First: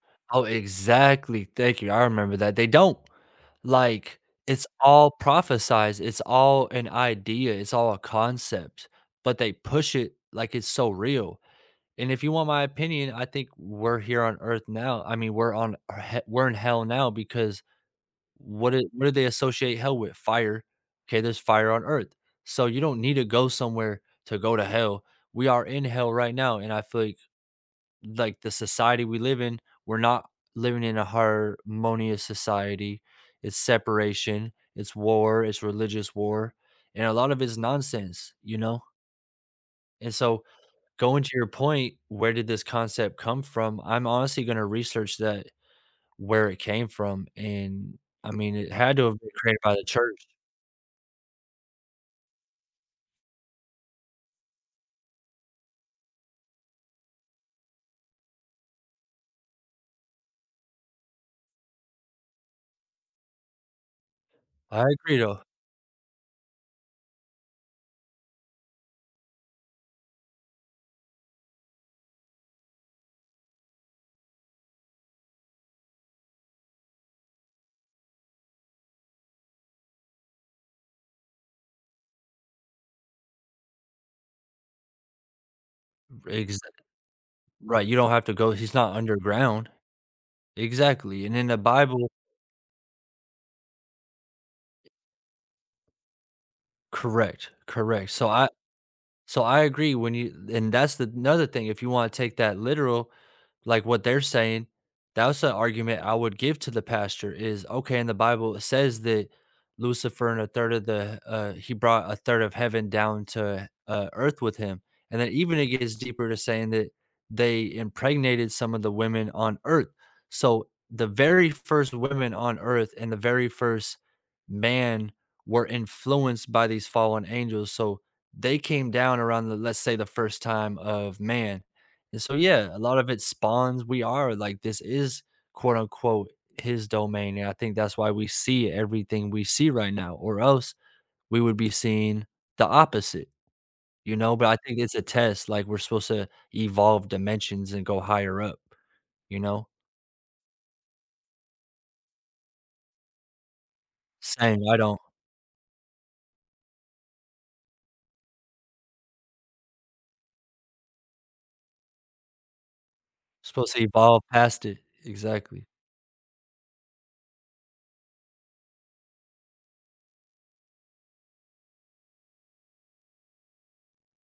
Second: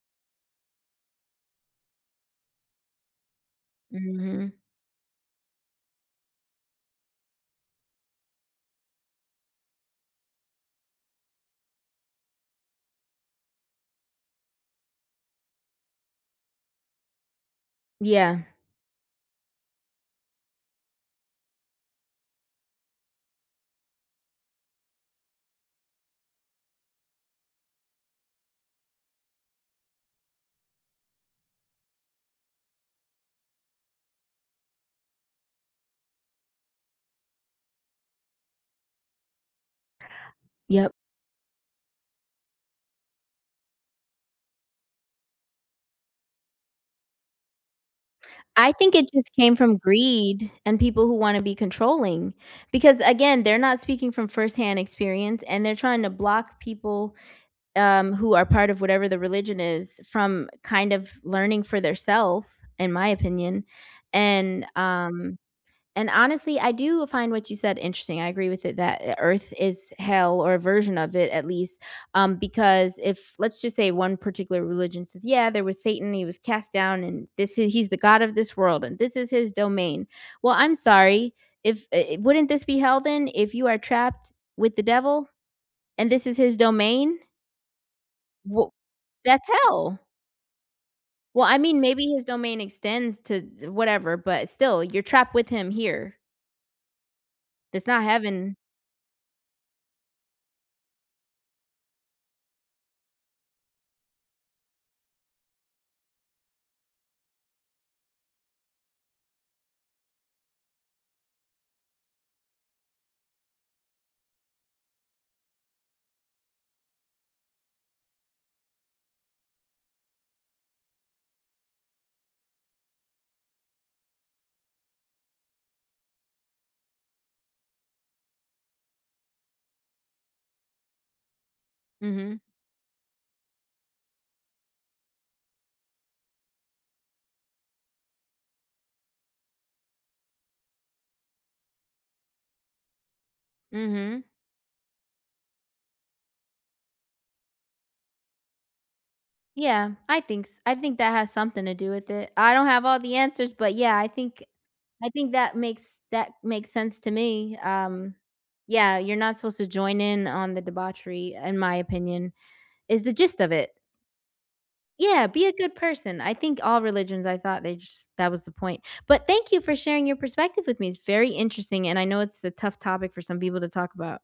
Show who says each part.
Speaker 1: Oh, exactly, thank you, I remember that. They don't, like,
Speaker 2: Mhm.
Speaker 1: it's all prophesied. It's all an idea. It's all a concept. But they push it like it's so real. And if you want my opinion, I think we're here on earth now. I mean, we're on he we're in hell now because
Speaker 2: Yeah.
Speaker 1: what i what they what associate hell with? Fire. 'Kay, there's fire on earth, so, you don't need to go somewhere to go to hell. We are in hell right now and I feel like like the society we live in, we're not living in a harmonious society. It's separation. It's war. It's religious war. And a lot of it is nonsense, you know? And so,
Speaker 2: Yep.
Speaker 1: going to your point, where did this concept come from? I'm honestly gonna research that, where it came from. And, I mean,
Speaker 2: I
Speaker 1: it
Speaker 2: think
Speaker 1: had to
Speaker 2: it
Speaker 1: have been
Speaker 2: just came
Speaker 1: created by
Speaker 2: from
Speaker 1: the church.
Speaker 2: greed and people who wanna be controlling. Because, again, they're not speaking from firsthand experience, and they're trying to block people, um, who are part of whatever the religion is from kind of learning for their self, in my opinion. And
Speaker 1: I agree
Speaker 2: um,
Speaker 1: though.
Speaker 2: and honestly, I do find what you said interesting. I agree with it that earth is hell or a version of it at least, um, because if let's just say 1 particular religion says, yeah, there was Satan. He was cast down, and this is he's the god of this world, and this is his domain. Well, I'm sorry, if, eh, wouldn't this be hell then if you are trapped with the devil and this is
Speaker 1: Ri
Speaker 2: his
Speaker 1: exac
Speaker 2: domain?
Speaker 1: right, you don't have to go.
Speaker 2: Wha
Speaker 1: He's not
Speaker 2: that's
Speaker 1: underground.
Speaker 2: hell!
Speaker 1: Exactly, and
Speaker 2: Well,
Speaker 1: in the
Speaker 2: I mean, maybe
Speaker 1: bible
Speaker 2: his domain extends to d whatever, but still, you're trapped with him here.
Speaker 1: Correct.
Speaker 2: It's not
Speaker 1: Correct. So I
Speaker 2: heaven.
Speaker 1: So I agree, when you and that's another thing, you wanna take that literal, like what they're saying, that's a argument I would give to the pastor is, okay, in the Bible it says that Lucifer and a third of the, uh, he brought a third of heaven down to, uh, earth with him. And then even it gets deeper to saying that they impregnated some of the women on earth. So, the very 1st women on earth and the very 1st man were influenced by these fallen angels, so they came down around, let's say, the first time of man. And so,
Speaker 2: Mhm.
Speaker 1: yeah a lot of it spawns, we are like, this is quote unquote "His domain," and I think that's why we see everything we see right now or else we would be seeing the opposite, you
Speaker 2: Mhm.
Speaker 1: know? But I think it's a test. Like, we're supposed to evolve dimensions and go higher up. You know?
Speaker 2: Yeah, I think s I think that has something to do with it. I don't have all the answers, but, yeah, I think
Speaker 1: Saying I don't
Speaker 2: I think that makes that makes sense to me, um, yeah, you're not supposed to join in on the debauchery in my opinion is the gist of
Speaker 1: supposed
Speaker 2: it.
Speaker 1: to evolve past it.
Speaker 2: Yeah, be a
Speaker 1: Exactly.
Speaker 2: good person. I think all religions, I thought jus that was the point. But thank you for sharing your perspective with me. It's very interesting and I know it's a tough topic for some people to talk about.